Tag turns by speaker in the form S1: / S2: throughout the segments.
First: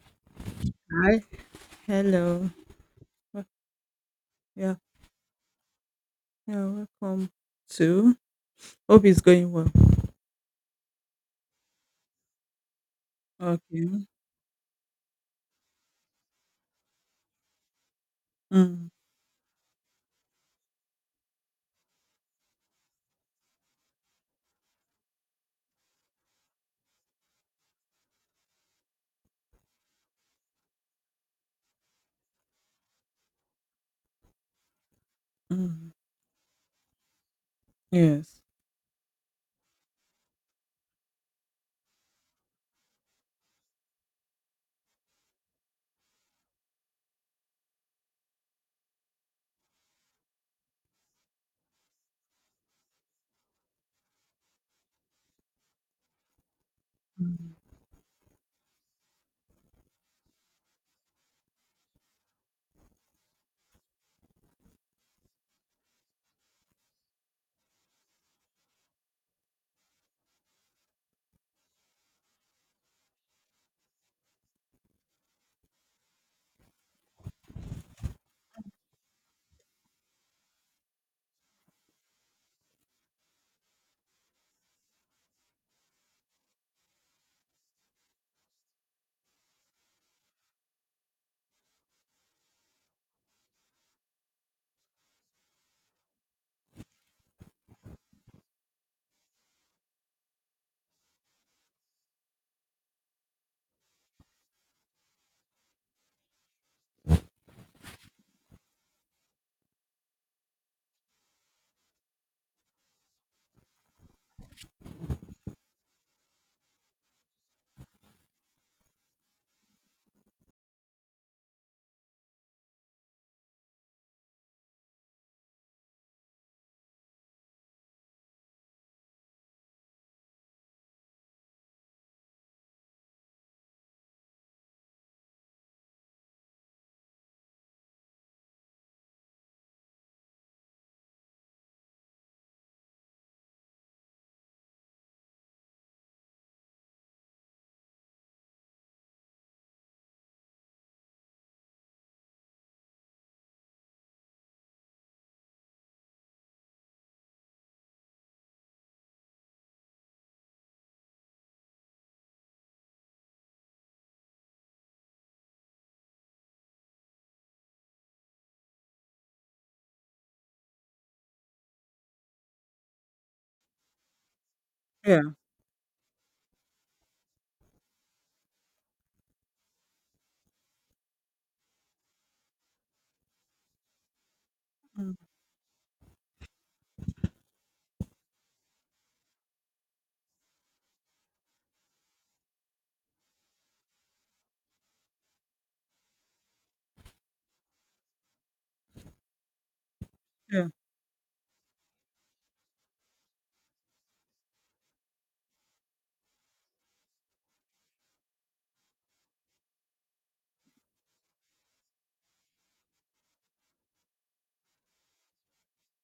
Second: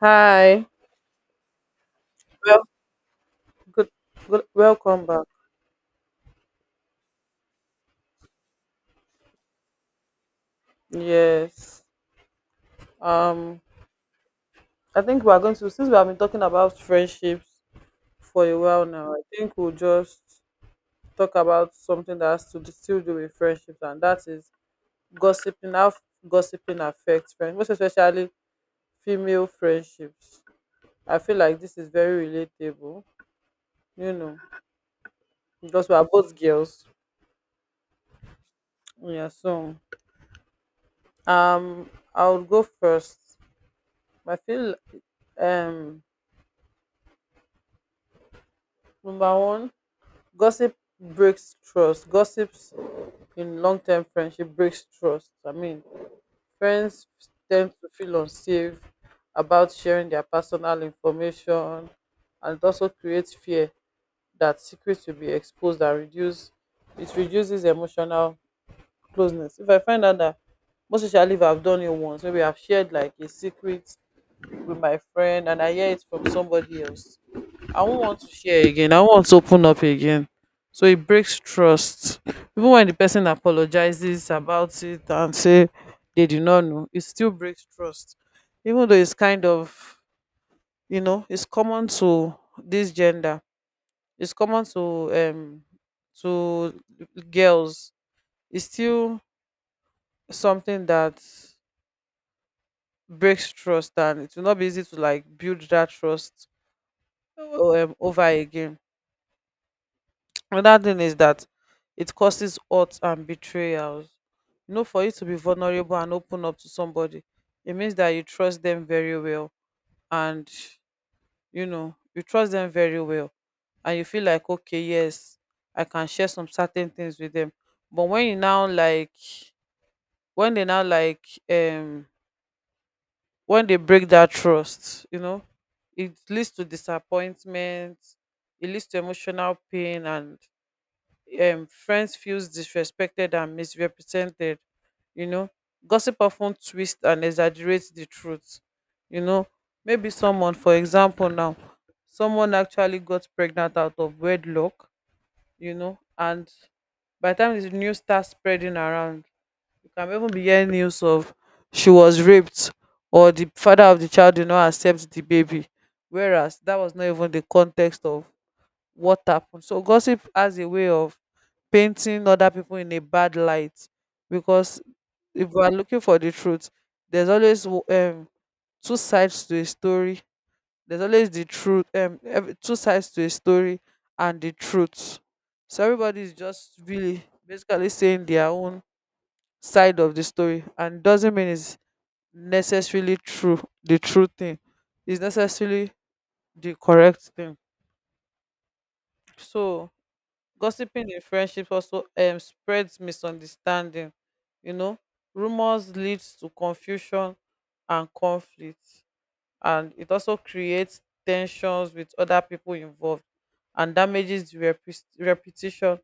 S1: Hi.
S2: Hi. Hello.
S1: Well,
S2: Wel-
S1: good, good.
S2: Yeah,
S1: Welcome back.
S2: yeah, welcome to. Hope it's going well.
S1: Yes. Um,
S2: Okay.
S1: I think we are going to since we have been talking about friendships for a while
S2: Mm,
S1: now. I think we'll just talk about something that still do with friendships, and that is gossiping. How gossiping affects friends, most especially female friendships. I feel like this is very relatable. You know, because
S2: mm,
S1: we are both girls.
S2: yes.
S1: Yeah. So, um, I will go first. I feel um number one, gossip breaks trust. Gossips in long term friendship breaks trust. I mean, friends
S2: Mm,
S1: tend to feel unsafe about sharing their personal information, and it also creates fear that secrets will be exposed and reduce it reduces emotional closeness. If I find out that most especially if I've done it once, maybe I've shared like a secret with my friend and I hear it from somebody else. I won't want to share again. I won't want to open up again. So it breaks trust. Even when the person apologizes about it and say they do not know, it still breaks trust. Even though it's kind of, it's common to this gender. It's common to um to girls. It's still something that breaks trust, and it will not be easy to like build that trust over again. Another thing is that it causes hurt and betrayals. For you to be vulnerable and open up to somebody, it means that you trust them very well. And you trust them very well. And you feel like, okay, yes, I can share some certain things with them. But when you now like, when they now like, when they break that trust, it leads to disappointment, it leads to emotional pain and friends feels disrespected and misrepresented you know Gossip often twists and exaggerates the truth you know Maybe someone, for example, now, someone actually got pregnant out of wedlock. And by the time the news starts spreading around, you can even be hearing news of she was raped or the father of the child did not accept the baby, whereas that was not even the context of what happened. So gossip has a way of painting other people in a bad light, because
S2: yeah.
S1: if we are looking for the truth, there's always two sides to a story. There's always the truth, two sides to a story and the
S2: Mm,
S1: truth. So everybody is just really basically saying their own side of the story, and doesn't mean it's necessarily true. The true thing is necessarily the correct thing. So
S2: yeah.
S1: gossiping in friendships also spreads misunderstanding. You know, Rumors leads to confusion and conflict, and it also creates tensions with other people involved and damages the reputation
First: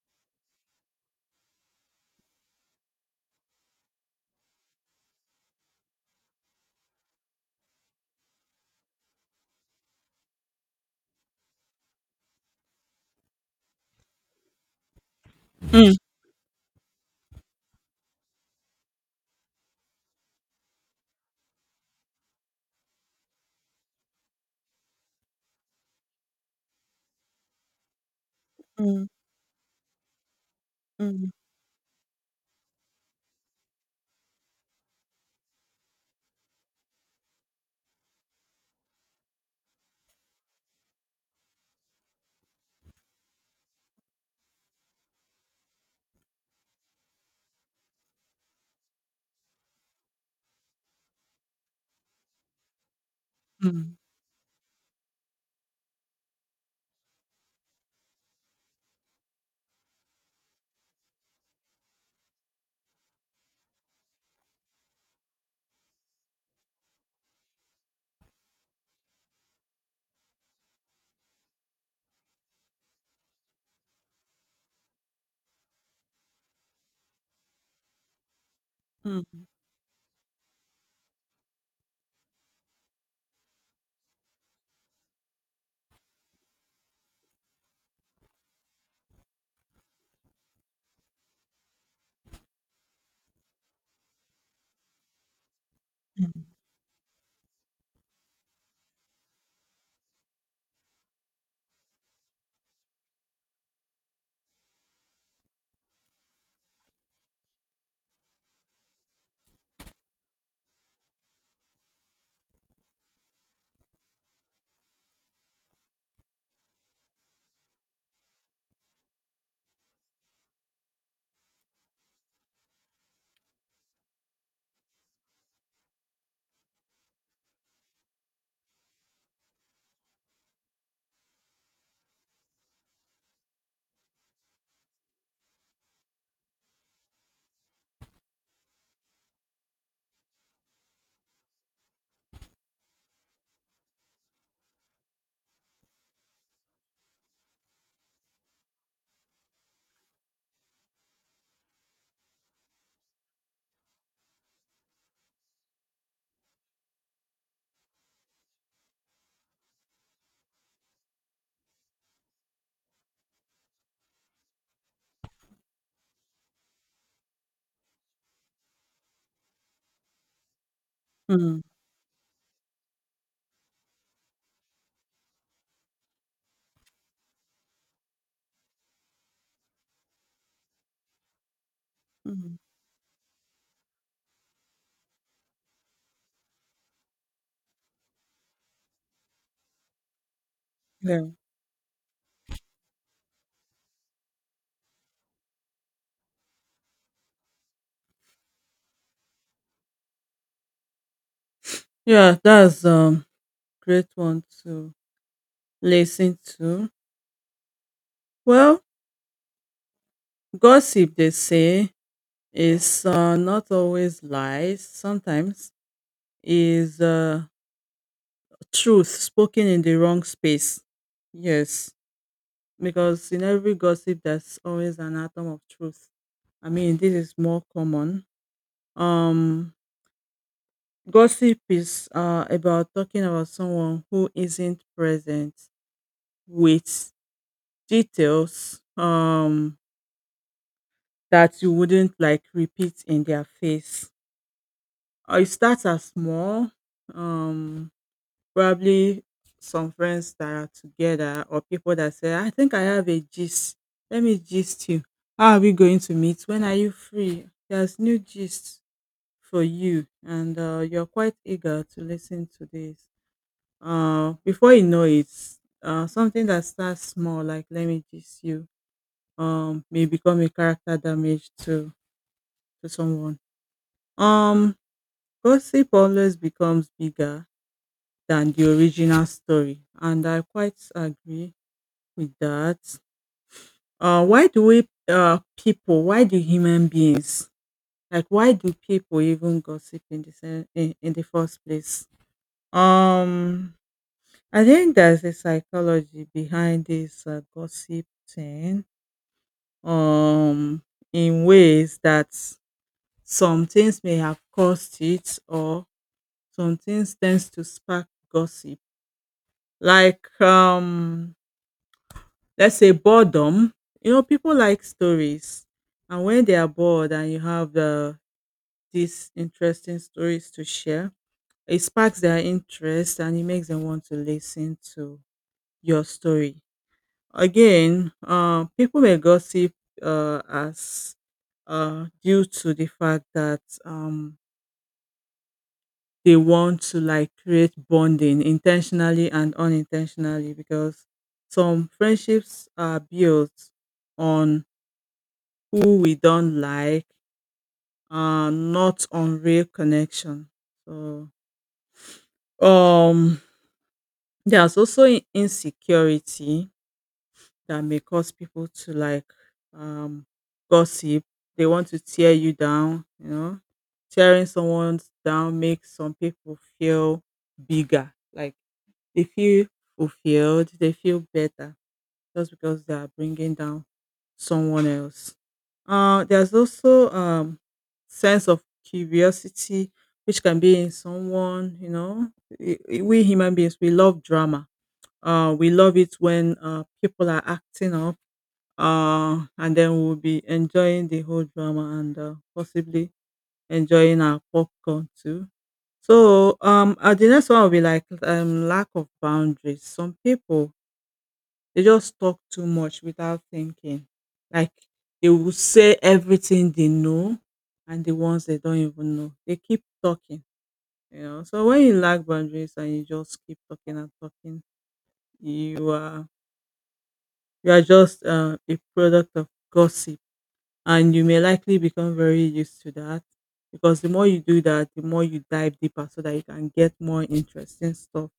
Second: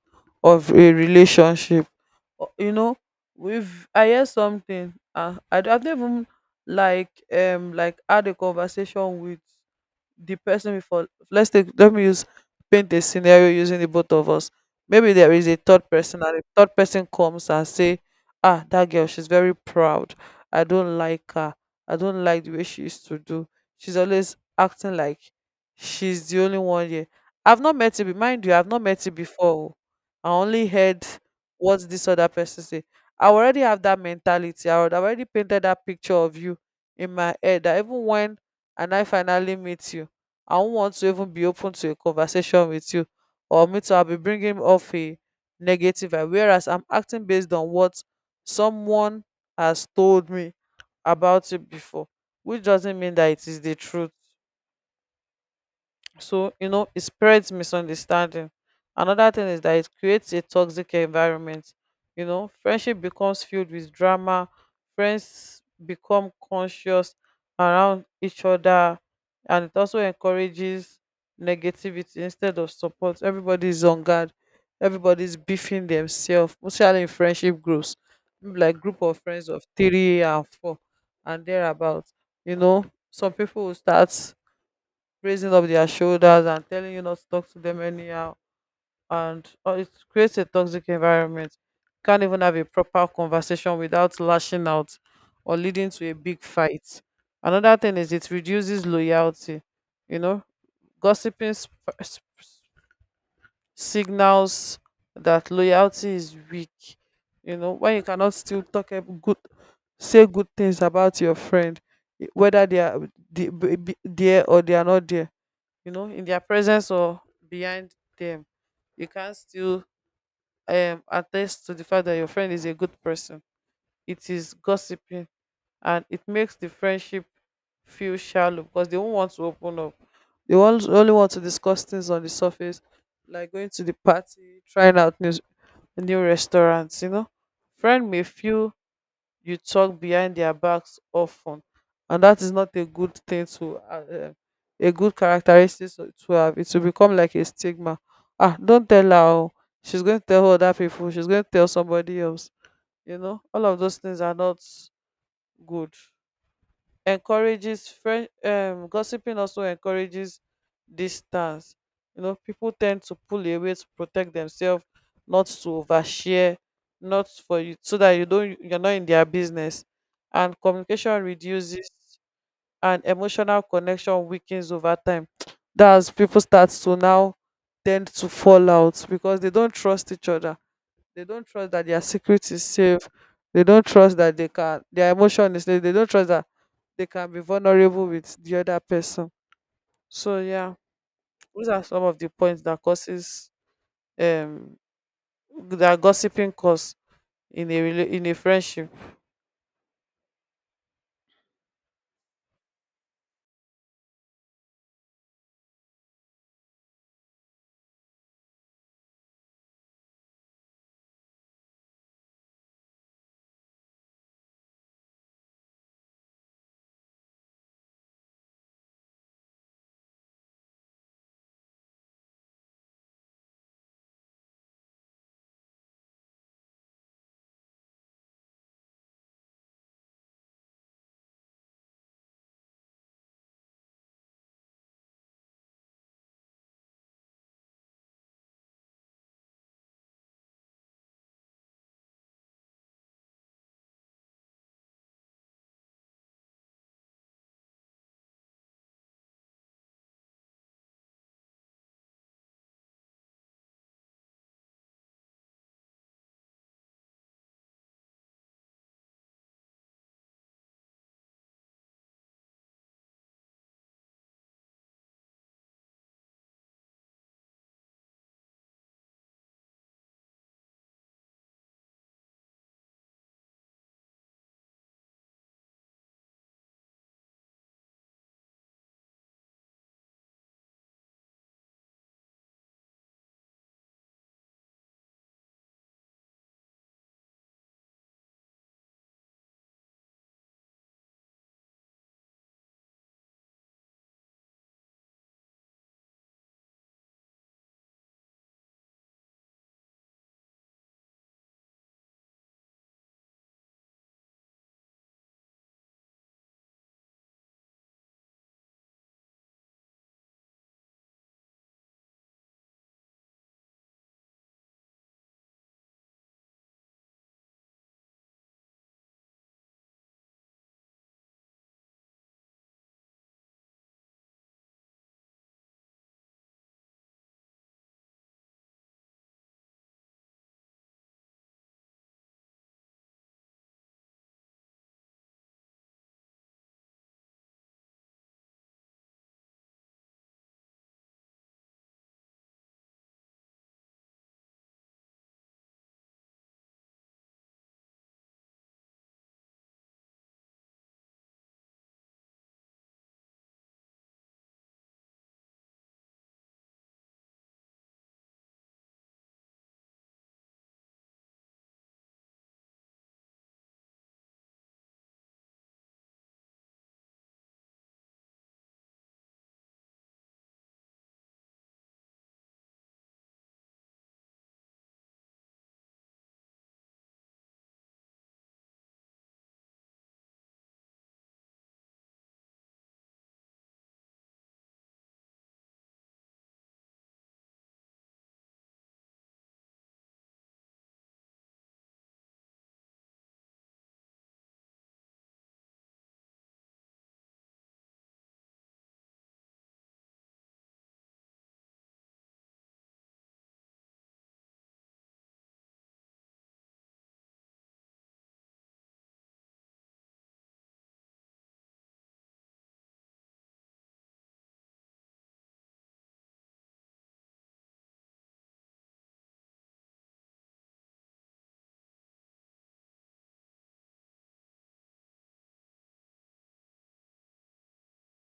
S1: of a relationship. O- You know, we've I hear something. I've not even had a conversation with the person before. Let's take let me use paint a scenario using the both of us. Maybe there is a third
S2: Mm,
S1: person, and a third person comes and say, ah, that girl, she's very proud. I don't like her. I don't like the way she used to do. She's always acting like she's the only one here. I've not met it. Mind you, I've not met
S2: mm,
S1: it before, oh. I only heard what this other person say. I already have that mentality. I would already painted that picture of you in my head, that even when and I finally meet you, I won't want to even be open to a conversation with you, or me to I'll be bringing off a negative vibe. Whereas I'm acting based on what someone has told me about it before, which doesn't mean that it is the
S2: mm,
S1: truth. So, it spreads misunderstanding. Another thing is that it creates a toxic environment. Friendship becomes filled with drama, friends become conscious around each other, and it also encourages negativity instead of support. Everybody's on guard, everybody's beefing themselves, especially in friendship groups, maybe like group of
S2: mm, mm,
S1: friends of three and four and thereabouts. You know, some people will start raising up their shoulders and telling you not to talk to them anyhow, and it creates a toxic environment. Can't even have a proper conversation without lashing out or leading to a
S2: mm,
S1: big fight. Another thing is it reduces loyalty. you know Gossiping signals that loyalty is weak. When you cannot still talk good, say good things about your friend, whether they are there or they are not there, you know, in their presence or behind them, you can still attest to the fact that your friend is a good person. It is gossiping. And it makes the friendship feel shallow because they won't want to open up. Only want to discuss things on the surface, like going to the party, trying out new restaurants. Friend may feel you talk behind their backs often, and that is not a good thing to a good characteristic to have. It will become like a stigma. Ah, don't tell her, oh. She's going to tell other people. She's going to tell somebody else. All of those things are not good. Encourages friend Gossiping also encourages distance. People tend to pull away to protect themselves, not to overshare, not for you, so that you're not in their business, and communication
S2: mm,
S1: reduces, and emotional connection weakens over time. That's people start to now tend to fall out because they don't trust each other. They don't trust that their secret
S2: mm,
S1: is safe. They don't trust that they can their emotion is safe. They don't trust that they can be vulnerable with the other person. So, yeah,
S2: yeah.
S1: those are some of the points that causes um that gossiping cause in a friendship.
S2: Yeah, that's great one to listen to. Well, gossip they say is not always lies. Sometimes is truth spoken in the wrong space. Yes, because in every gossip there's always an atom of truth. I mean, this is more common. Um, gossip is about talking about someone who isn't present with details that you wouldn't like repeat in their face. It starts as small. Um, Probably some friends that are together or people that say, I think I have a gist. Let me gist you. How are we going to meet? When are you free? There's new gist for you, and you're quite eager to listen to this. Before you know it, something that starts small, like let me gist you, may become a character damage to someone. Um, gossip always becomes bigger than the original story, and I quite agree with that. Why do we people? Why do human beings like? Why do people even gossip in the first place? Um, I think there's a psychology behind this gossip thing. Um, in ways that some things may have caused it, or some things tends to spark gossip. Like let's say boredom, people like stories. And when they are bored and you have these interesting stories to share, it sparks their interest and it makes them want to listen to your story. Again, people may gossip as due to the fact that they want to like create bonding intentionally and unintentionally, because some friendships are built on who we don't like, not on real connection. So, um, there's also insecurity that may cause people to like um, gossip. They want to tear you down. Tearing someone down makes some people feel bigger, like they feel fulfilled, they feel better just because they are bringing down someone else. There's also sense of curiosity, which can be in someone. You know, we human beings, we love drama. We love it when people are acting up, and then we'll be enjoying the whole drama and possibly enjoying our popcorn too. So the next one will be like lack of boundaries. Some people, they just talk too much without thinking. Like, they will say everything they know and the ones they don't even know. They keep talking. So when you lack boundaries and you just keep talking and talking, you are you are just a product of gossip, and you may likely become very used to that, because the more you do that, the more you dive deeper so that you can get more interesting stuff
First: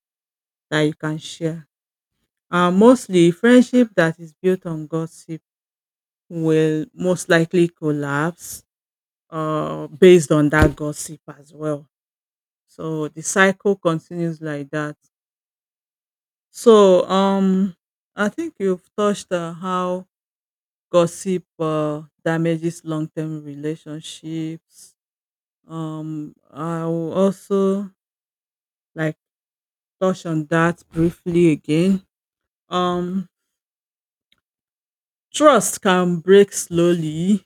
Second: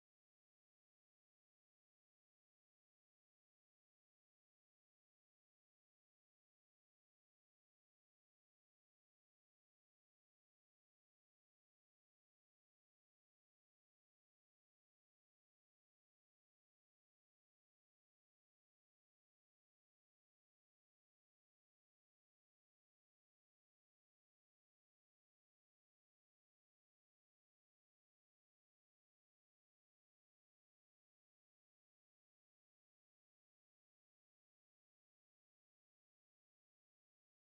S2: that you can share. Mostly friendship that is built on gossip will most likely collapse based on that gossip as well. So the cycle continues like that. So I think you've touched on how gossip damages long-term relationships. I will also like touch on that briefly again. Um, trust can break slowly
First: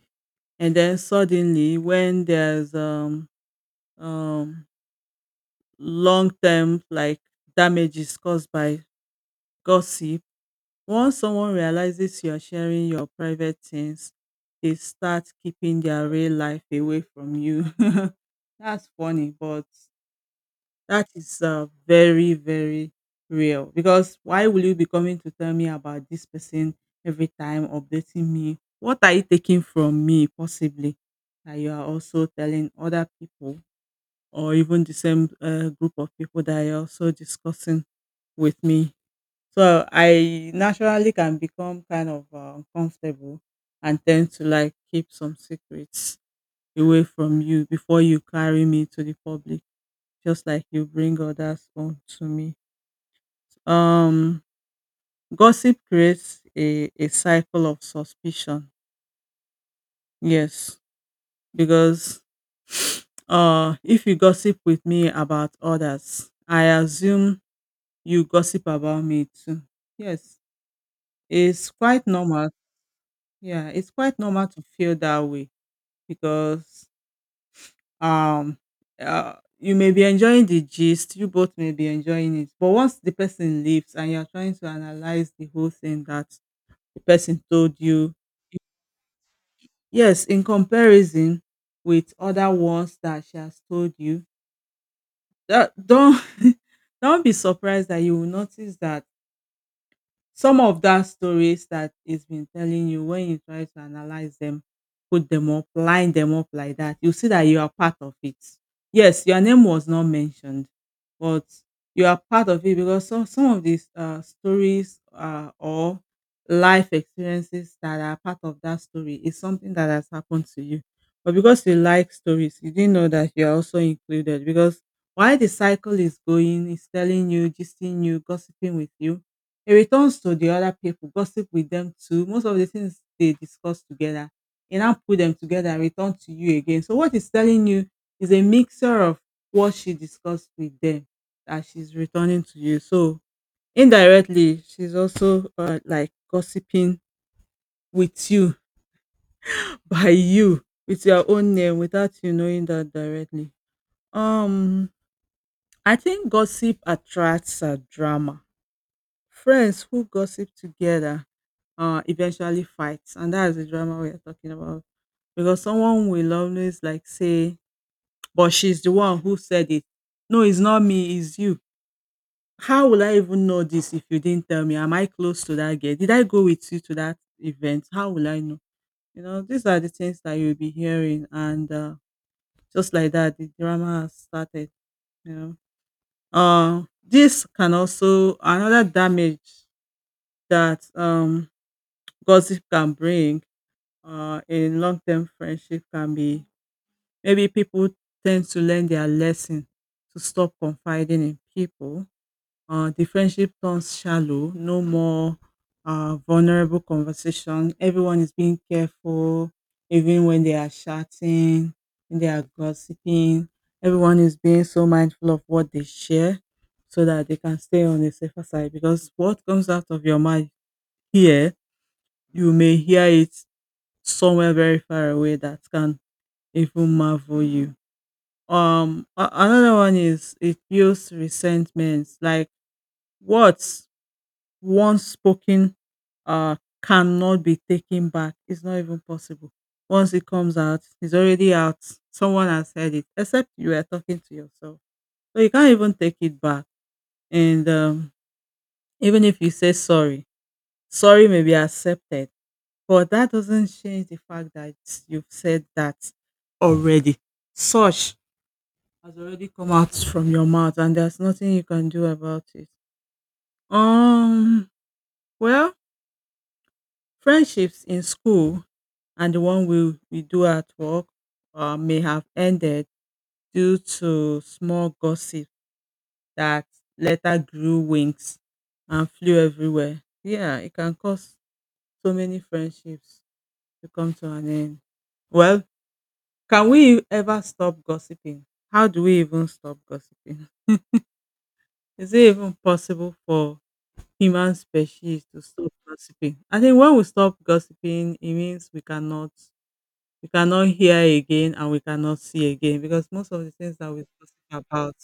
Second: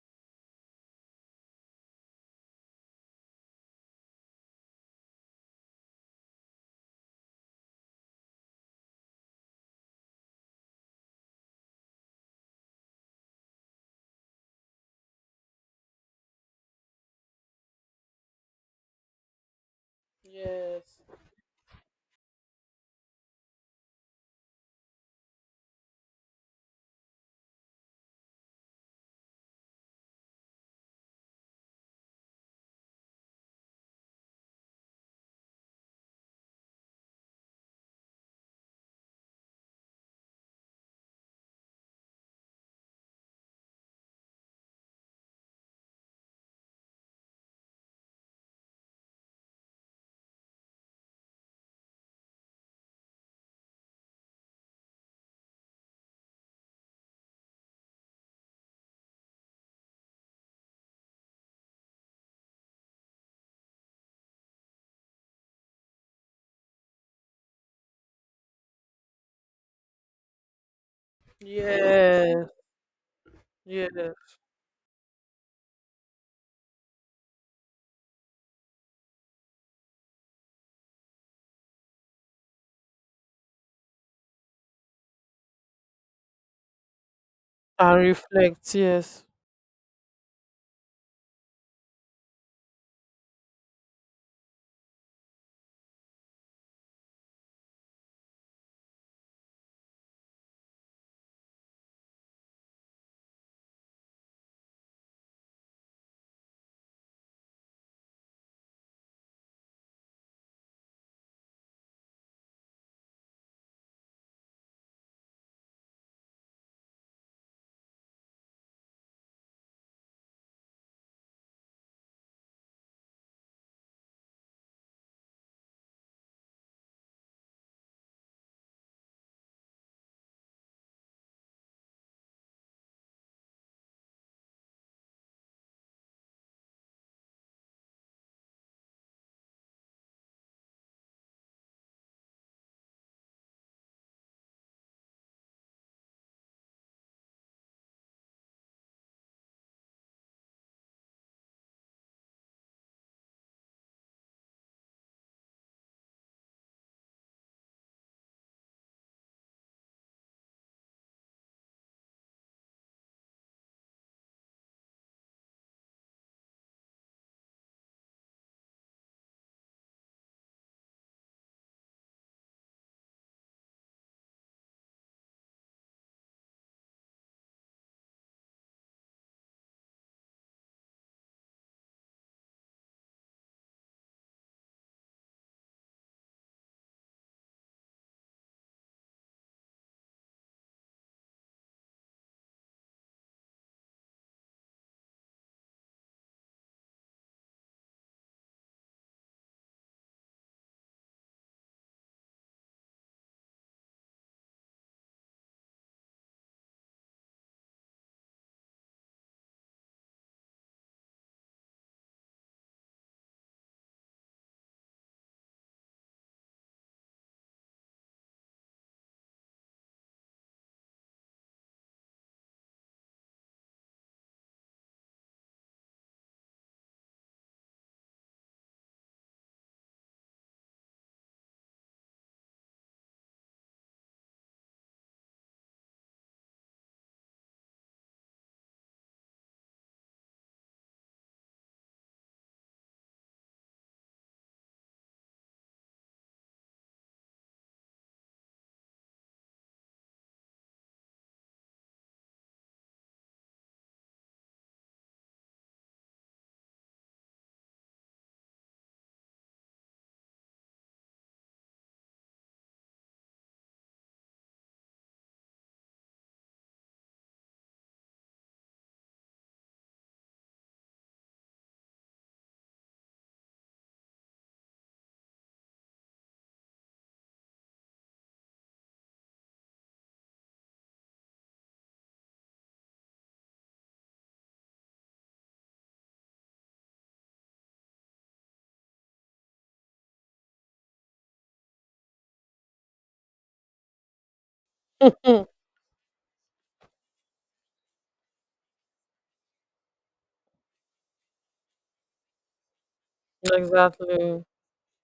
S2: and then suddenly, when there's um long term like damages caused by gossip. Once someone realizes you're sharing your private things, they start keeping their real life away from you. That's funny, but
S1: Yes.
S2: that is very, very real. Because why will you be coming to tell me about this person every time, updating me? What are you taking from me, possibly, that you are also telling other people? Or even the same group of people that are also discussing with me. So I naturally can become kind of uncomfortable and tend to like keep some secrets away from you before you carry me to the public, just like you bring others on to me. Um, gossip creates a cycle of suspicion. Yes, because if you gossip with me about others, I assume you gossip about me too. Yes, it's quite
S1: Yes.
S2: normal. Yeah,
S1: Yeah.
S2: it's quite normal to feel that way, because um you may be enjoying the gist, you both may be enjoying it. But once the person leaves and you're trying to analyze the whole thing that the person told
S1: And
S2: you,
S1: reflect yes.
S2: yes, in comparison with other ones that she has told you, that don't don't be surprised that you will notice that some of that stories that it has been telling you, when you try to analyze them, put them up, line them up like that, you see that you are part of it. Yes, your name was not mentioned, but you are part of it, because some of these stories or life experiences that are part of that story is something that has happened to you. But because you like stories, you didn't know that you're also included, because while the cycle is going, it's telling you, gisting you, gossiping with you. He returns to the other people, gossip with them too. Most of the things they discuss together, he now put them together and return to you again. So what he's telling you is a mixture of what she discussed with them that she's returning to you. So indirectly, she's also like gossiping with you by you with your own name without you knowing that directly. Um, I think gossip attracts drama. Friends who gossip together eventually fight, and that's the drama we are talking about. Because someone will always like say, "But she's the one who said it." No, it's not me. It's you. How will I even know this if you didn't tell me? Am I close to that girl? Did I go with you to that event? How will I know? You know, these are the things that you'll be hearing, and just like that, the drama has started. You know, this can also another damage that gossip can bring in long-term friendship, can be maybe people tend to learn their lesson to stop confiding in people. The friendship turns shallow, no more vulnerable conversation. Everyone is being careful, even when they are chatting, when they are gossiping. Everyone is being so mindful of what they share so that they can stay on the safer side, because what comes out of your mouth here, you may hear it somewhere very far away that can even marvel you. Another one is it feels resentment, like words once spoken, uh, cannot be taken back. It's not even possible. Once it comes out, it's already out. Someone has said it, except you are talking to yourself, so you can't even take it back. And even if you say sorry, sorry may be accepted. But that doesn't change the fact that you've said that already. Such has already come out from your mouth and there's nothing you can do about it. Um well, friendships in school and the one we do at work may have ended due to small gossip that later grew wings and flew everywhere. Yeah, it can cause so many friendships to come to an end. Well, can we ever stop gossiping? How do we even stop gossiping? Is it even possible for human species to stop gossiping? I think when we stop gossiping, it means we cannot, we cannot hear again and we cannot see again, because most of the
S1: Mhm.
S2: things that we
S1: Exactly.
S2: gossip about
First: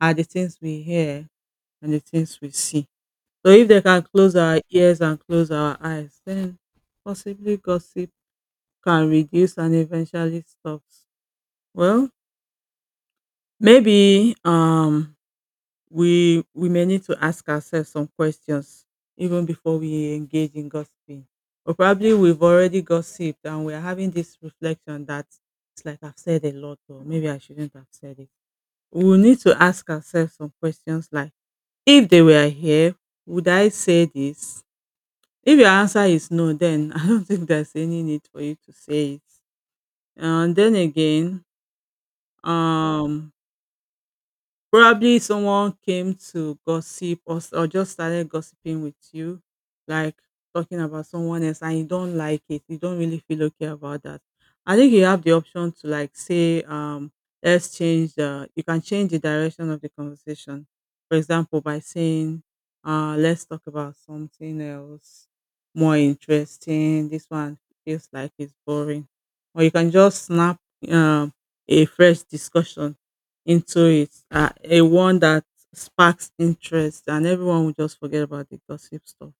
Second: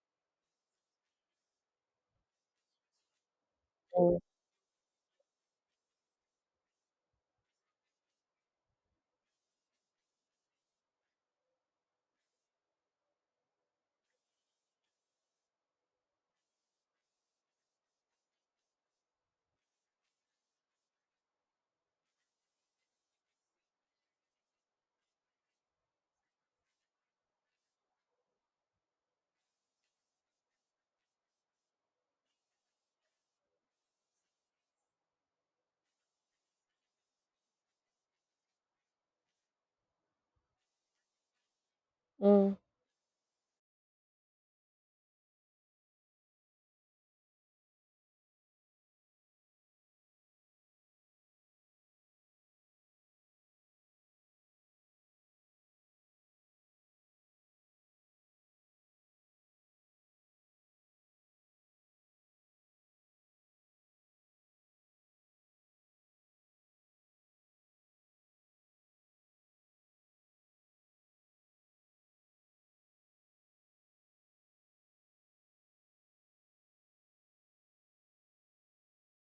S2: are the things we hear and the things we see. So if they can
S1: Mm.
S2: close our ears and close our eyes, then possibly gossip can reduce and eventually stops. Well, maybe we may need to ask ourselves some questions even before we engage in gossiping. Or probably we've already gossiped and we're having this reflection that it's like I've said a lot, or maybe I shouldn't have said it. We will need to ask ourselves some questions like, if they were here, would I say this? If your answer is no, then I don't think there's any need for you to say it. And then again,
S1: Mm.
S2: um Probably someone came to gossip, or just started gossiping with you, like talking about someone else, and you don't like it. You don't really feel okay about that. I think you have the option to like say, let's change the. you can change the direction of the conversation. For example, by saying, let's talk about something else more interesting. This one feels like it's boring, or you can just snap um, a fresh discussion into it, a one that sparks interest, and everyone will just forget about the gossip stuff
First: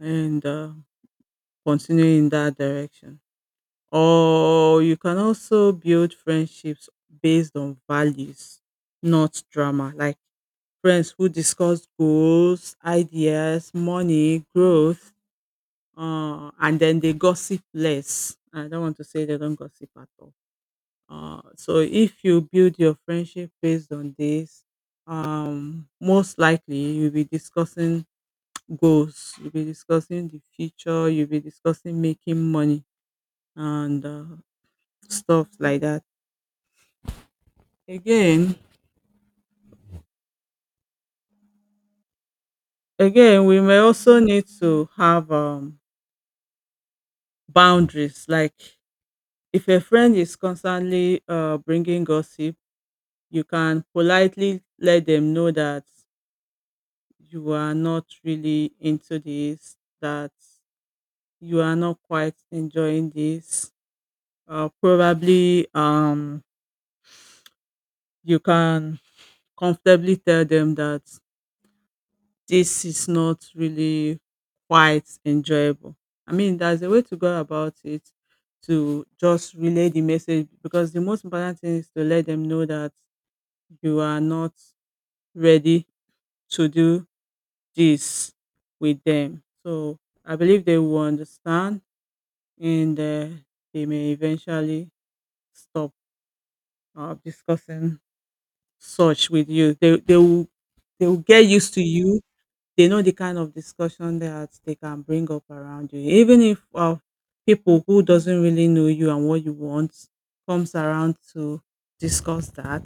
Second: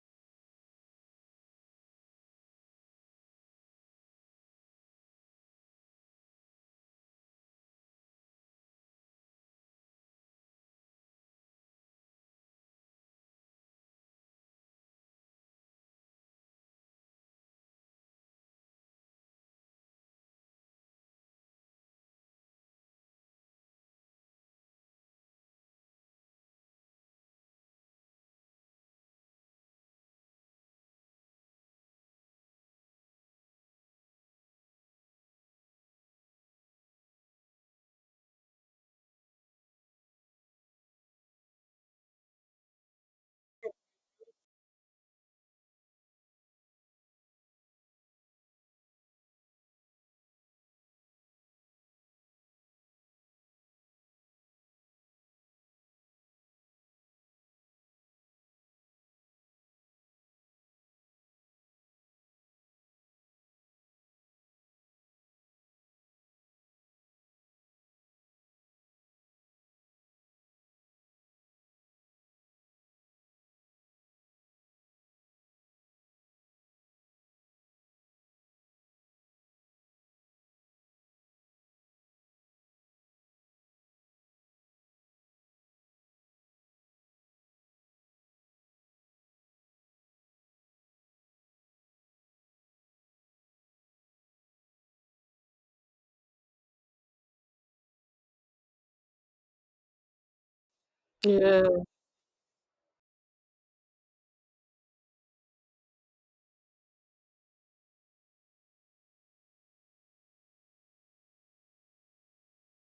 S2: and continue in that direction. Or you can also build friendships based on values, not drama. Like friends who discuss goals, ideas, money, growth, and then they gossip less. I don't want to say they don't gossip at all. So if you build your friendship based on this, most likely you'll be discussing goals, you'll be discussing the future, you'll be discussing making money and stuff like that. Again, again, we may also need to have boundaries. Like if a friend is constantly bringing gossip, you can politely let them know that you are not really into this, that you are not quite enjoying this, probably you can comfortably tell them that this is not really quite enjoyable. I mean, there's a way to go about it, to just relay the message, because the most important thing is to let them know that you are not ready to do this with them. So I believe they will understand, and they may eventually stop or discussing such with you. They will, they will get
S1: Yeah.
S2: used to you. They know the kind of discussion that they can bring up around you. Even if people who doesn't really know you and what you want comes around to discuss that,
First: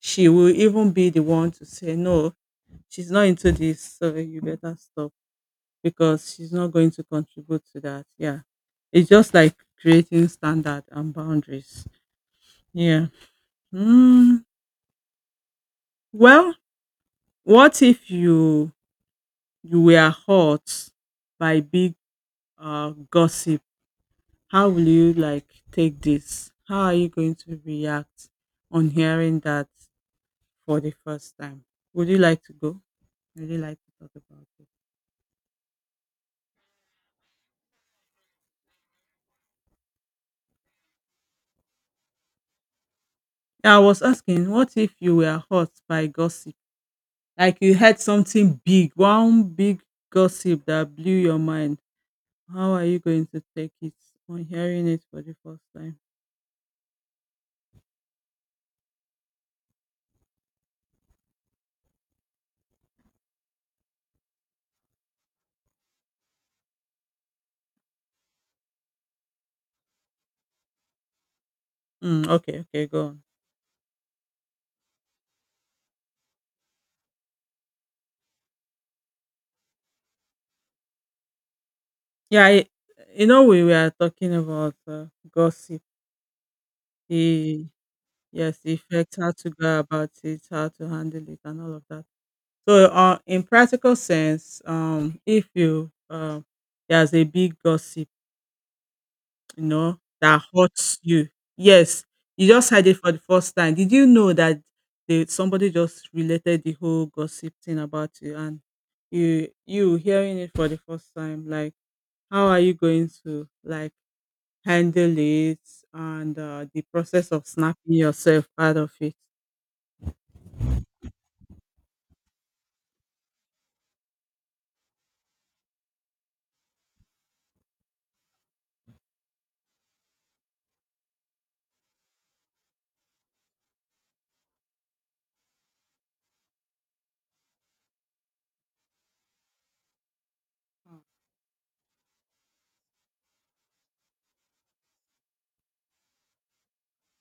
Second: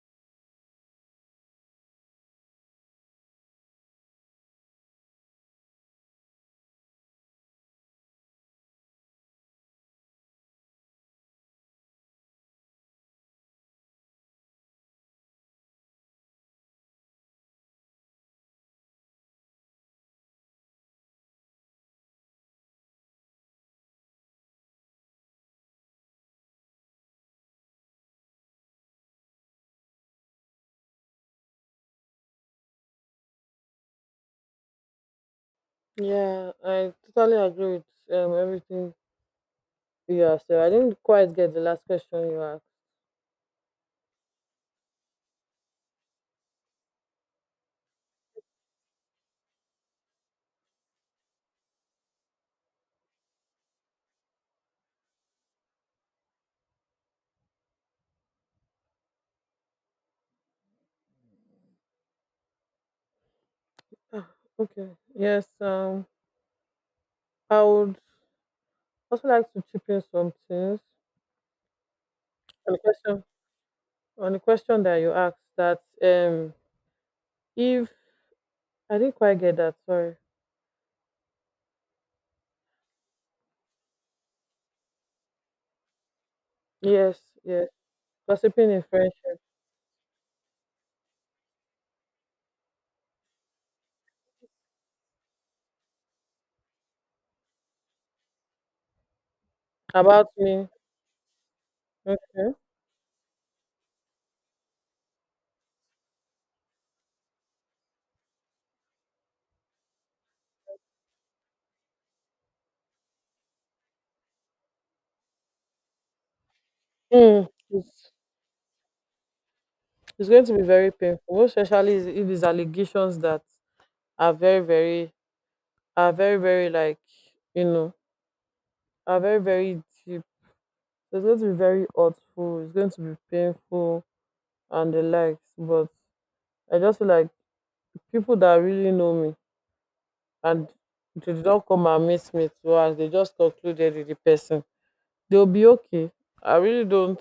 S2: she will even be the one to say no. She's not into this, so you better stop because she's not going to contribute to that. Yeah, it's just like creating standard and boundaries. Yeah. Mm, well, what if you were hurt by big gossip? How will you like take this? How are you going to react on hearing that for the first time? Would you like to go? Would you like to talk about it?
S1: Yeah, I totally agree with everything. Yeah, so I didn't quite get the last question you asked.
S2: Yeah, I was asking, what if you were hurt by gossip? Like you heard something big, one big gossip that blew your mind. How are you going to take it on hearing it for the first time?
S1: Ah, okay. Yes, I would also like to chip in some things
S2: Mm, okay,
S1: on the
S2: okay, go on.
S1: question that you asked that, if I didn't quite get that, sorry.
S2: Yeah, I you know, we were talking about gossip,
S1: Yes,
S2: the—
S1: yes.
S2: yes,
S1: Gossiping
S2: the
S1: in
S2: effect, how
S1: friendship
S2: to go about it, how to handle it, and all of that. So, in practical sense, if you there's a big gossip, you know,
S1: about
S2: that
S1: me.
S2: hurts you. Yes, you
S1: Okay.
S2: just heard it for the first time. Did you know that they, somebody just related the whole gossip thing about you, and you hearing it for the first time? Like, how are you going to like handle it and the process
S1: Mm,
S2: of snapping
S1: it's,
S2: yourself out of it.
S1: it's going to be very painful, most especially if it's allegations that are very, very are very, very like, you know, are very, very deep. So it's going to be very hurtful, it's going to be painful and the likes. But I just feel like people that really know me, and they did not come and meet me twice, they just concluded with the person. They'll be okay. I really don't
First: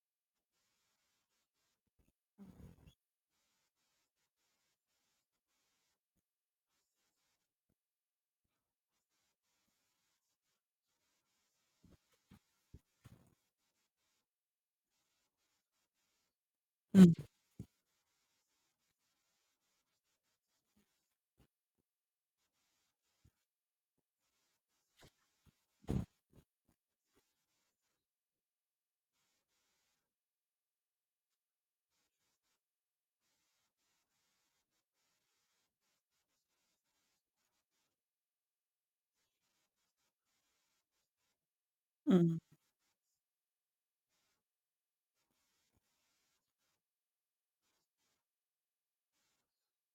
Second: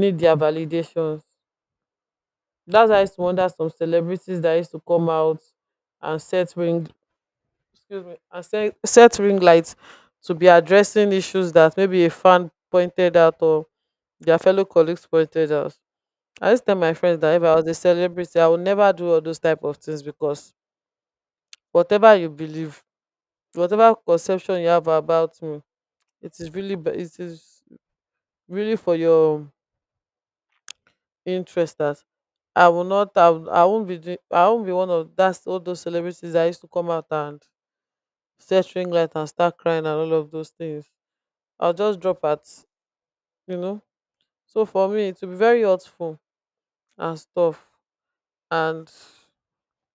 S1: need their validations. That's why I used to wonder some celebrities that used to come out and set ring, excuse me, and set ring lights to be addressing issues that maybe a fan pointed out or their fellow colleagues pointed out. I used to tell my
S2: Mm,
S1: friends that if I was a celebrity, I would never do all those type of things, because whatever you believe, whatever conception you have about me, it is really, it is really for your interest that I will not, I, will- I won't be one of that's all those celebrities that used to come out and set ring light and start crying and all of those things. I'll just drop
S2: mm,
S1: at, you know. So for me, it will be very hurtful and stuff. And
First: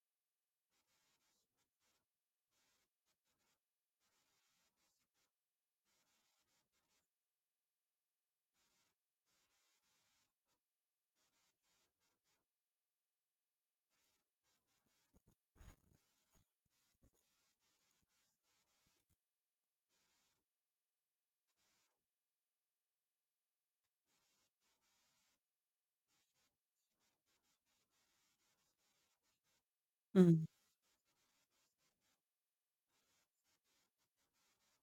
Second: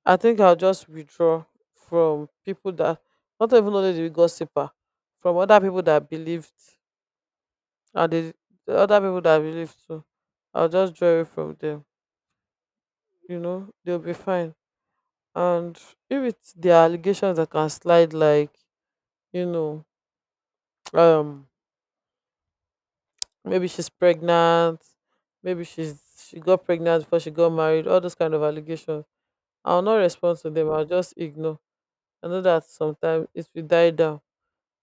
S1: I think I'll just withdraw from people that not even only the gossiper, from other people that believed, and the other people that believed too. I'll just draw away from them. They'll be fine. And if it's the allegations that can slide like, you know, um maybe she's pregnant, maybe she got pregnant before she got married, all those kind of allegations. I'll not respond
S2: mm.
S1: to them. I'll just ignore. I know that sometimes it will die down.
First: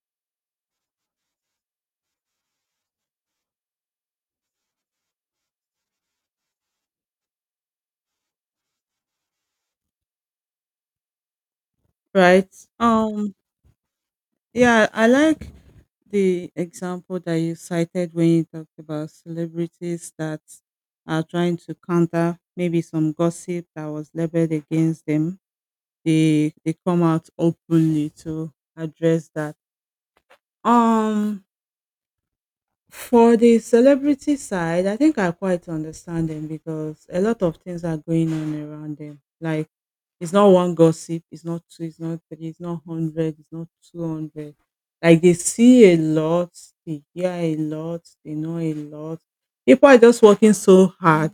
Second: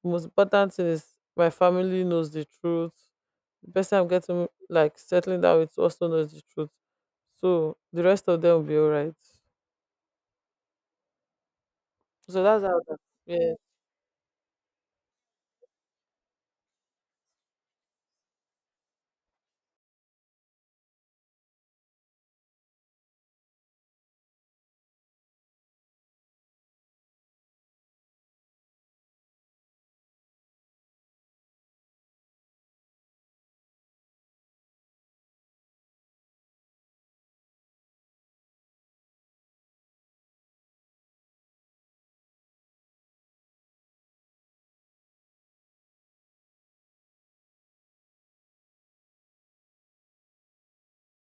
S1: Most important thing is, my family knows the truth. The person I'm getting like settling down with also knows the truth. So the rest of them will be alright. So
S2: Right.
S1: that's how that.
S2: Um.
S1: Yeah.
S2: Yeah, I like the example that you cited when you talked about celebrities that are trying to counter maybe some gossip that was leveled against them. They come out openly to address that. Um. For the celebrity side, I think I quite understand them because a lot of things are going on around them. Like it's not one gossip, it's not two, it's not three, it's not hundred, it's not 200. Like they see a lot, they hear a lot, they know a lot. People are just working so hard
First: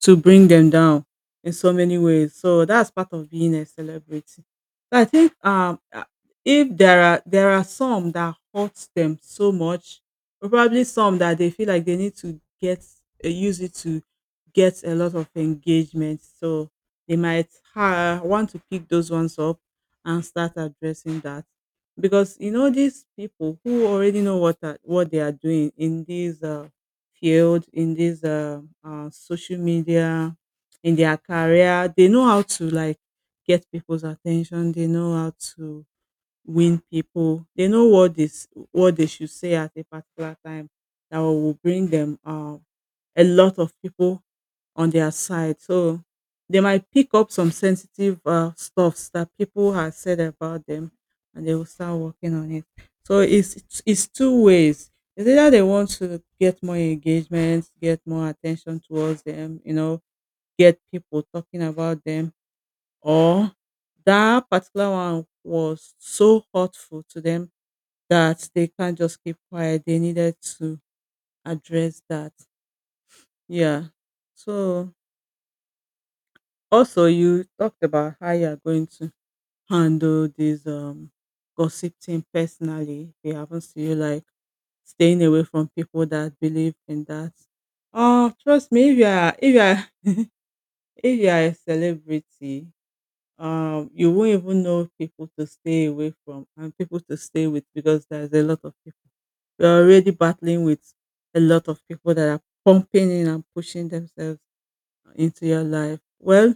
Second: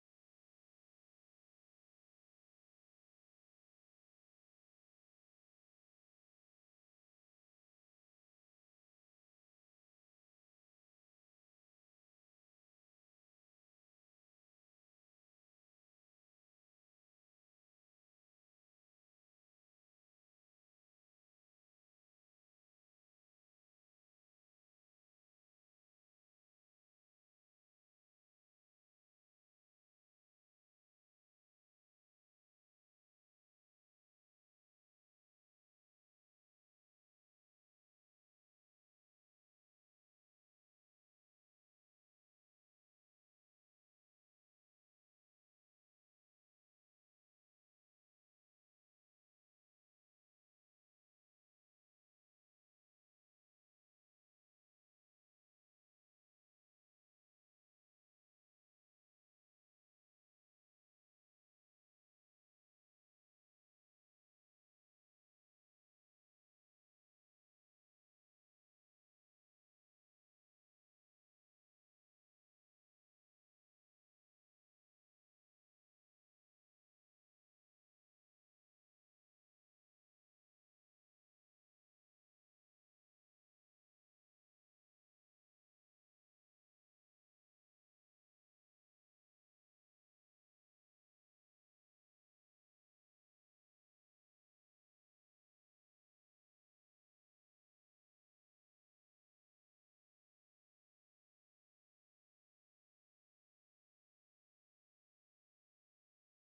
S2: to bring them down in so many ways. So that's part of being a celebrity. So I think if there are some that hurts them so much, or probably some that they feel like they need to get use it to get a lot of engagement. So they might want to pick those ones up and start addressing that, because you know these people who already know what are, what they are doing in these field, in this social media, in their career, they know how to like get people's attention, they know how to win people. They know what this, what they should say at a particular time that will bring them a lot of people on their side. So they might pick up some sensitive stuffs that people have said about them, and they will start working on it. So it's two ways. It's either they want to get more engagement, get more attention towards them, you know, get people talking about them, or that particular one was so hurtful to them that they can't just keep quiet. They needed to address that. Yeah. So also you talked about how you are going to handle this gossiping personally. If it happens to you, like staying away from people that believe in that. Oh, trust me, if you are if you are if you are a celebrity, you won't even know people to stay away from and people to stay with, because there's a lot of people. We're already battling with a lot of people that are pumping in and pushing themselves into your life. Well,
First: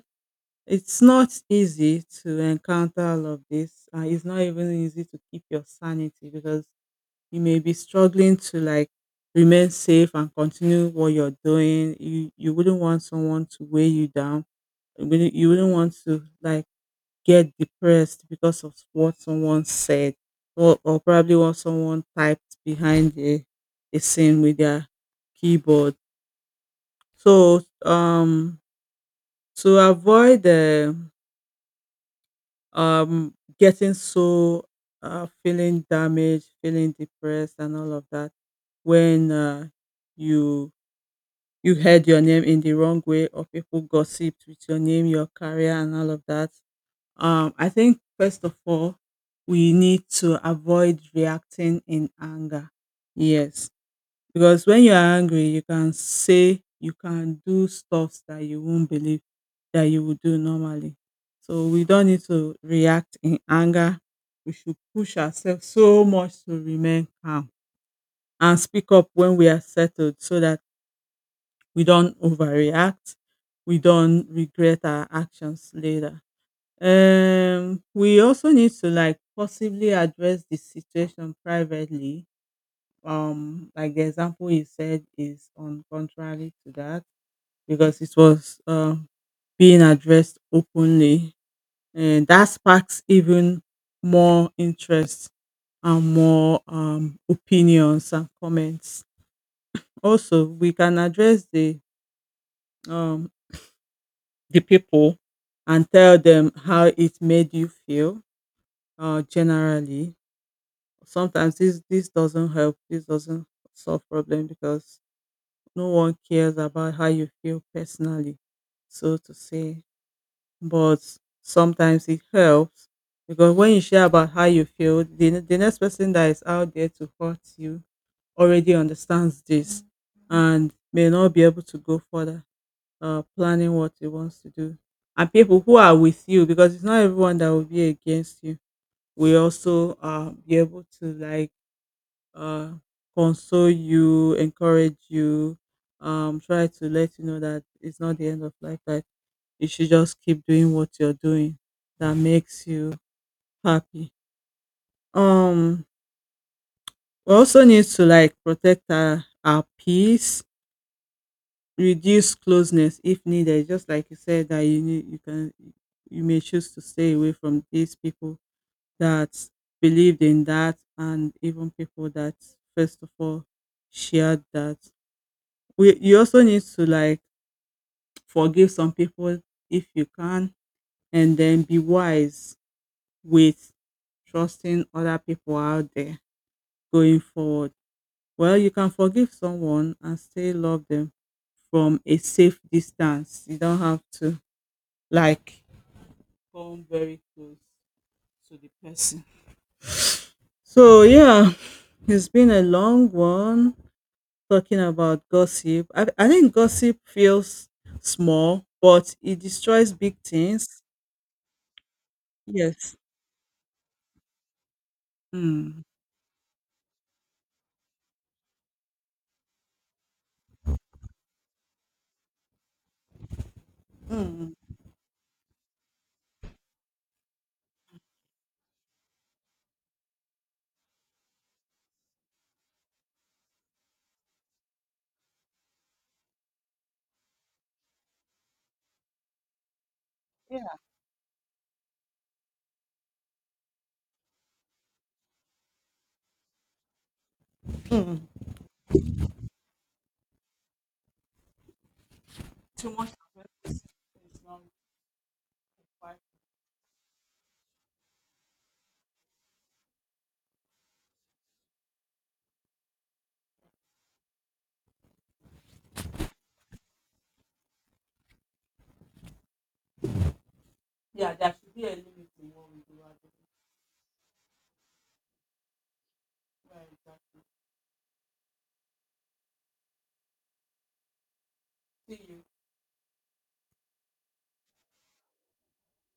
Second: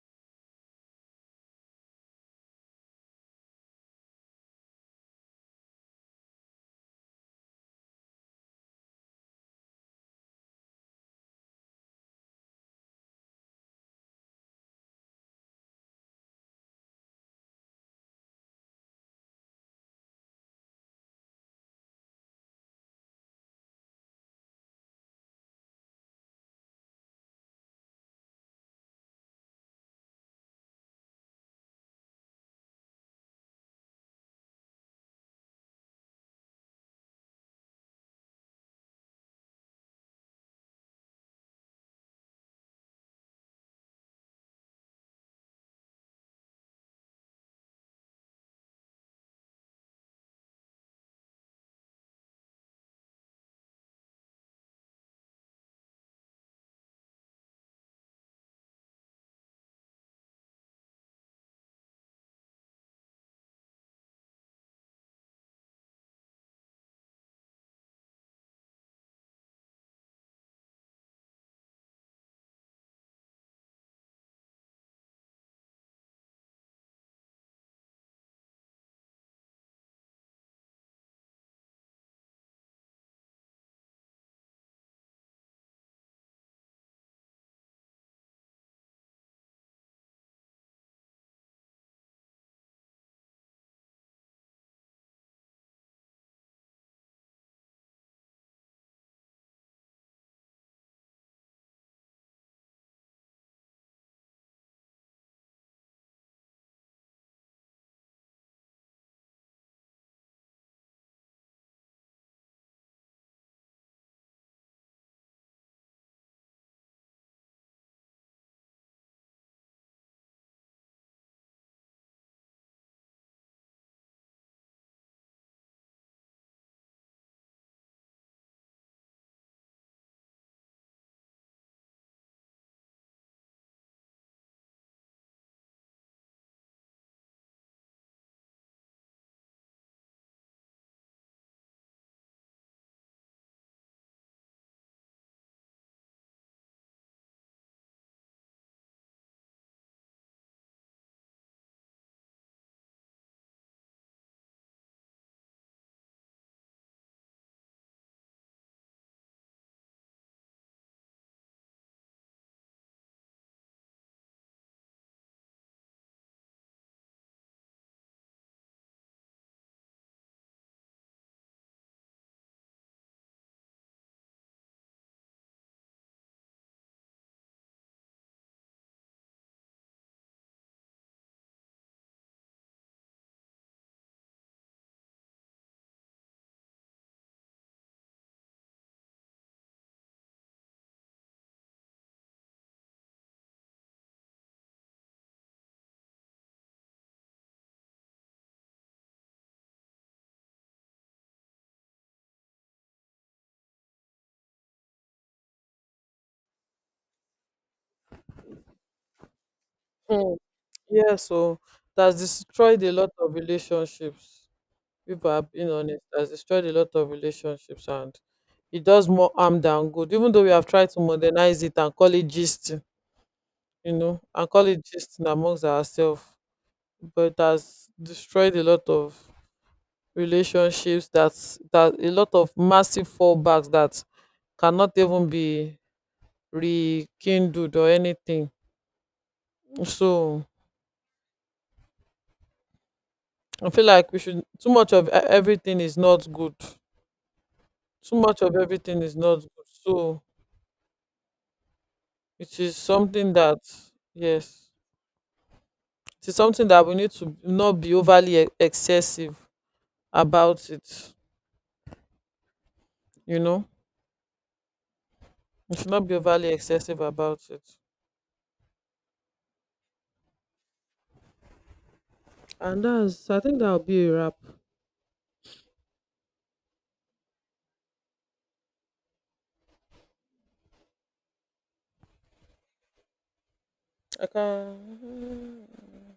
S2: it's not easy to encounter all of this. It's not even easy to keep your sanity, because you may be struggling to like remain safe and continue what you're doing. You wouldn't want someone to weigh you down. You wouldn't want to like get depressed because of what someone said, or probably what someone typed behind the scene with their keyboard. So to avoid um getting so feeling damaged, feeling depressed and all of that, when you you heard your name in the wrong way, or people gossiped with your name, your career and all of that. I think first of all, we need to avoid reacting in anger. Yes, because when you are angry, you can say, you can do stuff that you won't believe that you would do normally. So we don't need to react in anger. We should push ourselves so much to remain calm and speak up when we are settled, so that we don't overreact, we don't regret our actions later. We also need to like possibly address the situation privately. Like the example you said is on contrary to that, because it was being addressed openly, and that sparks even more interest and more opinions and comments. Also, we can address um the people and tell them how it made you feel generally. Sometimes this doesn't help, this doesn't solve problem, because no one cares about how you feel personally, so to say. But sometimes it helps, because when you share about how you feel, the next person that is out there to hurt you already understands this and may not be able to go further planning what he wants to do. And people who are with you, because it's not everyone that will be against you, will also be able to like uh, console you, encourage you, try to let you know that it's not the end of life, that you should just keep doing what you're doing that makes you happy. Um, we also need to like protect our peace, reduce closeness if needed. Just like you said that you can, you may choose to stay away from these people that believed in that, and even people that first of all shared that. We You also need to like forgive some people if you can, and then be wise with trusting other people out there going forward. Well, you can forgive someone and still love them from a safe distance. You don't have to like come very close to the person. So yeah, it's been a long one talking about gossip. I think gossip feels small but it destroys big
S1: Mm.
S2: things.
S1: Yeah, so that's destroyed a
S2: Yes.
S1: lot of relationships. People are being
S2: Mm.
S1: honest, that's destroyed a lot of relationships, and it does more harm than good. Even though we have tried to modernize it and call it gist, and
S2: Mm.
S1: call it gist amongst ourselves, but it has destroyed a lot of relationships, that a lot of massive fallbacks that cannot even be rekindled or anything. So
S2: Yeah.
S1: I feel like we should too much of everything is not good. Too much of everything is not good. So it is
S2: Too much
S1: something
S2: of
S1: that
S2: everything is not
S1: yes,
S2: required.
S1: it is something that we need to not be overly excessive about it. You know, we should not be overly excessive about it.
S2: Yeah, there should be a limit in what we
S1: And
S2: do, I
S1: that's I think that'll be a wrap.
S2: think.
S1: I can.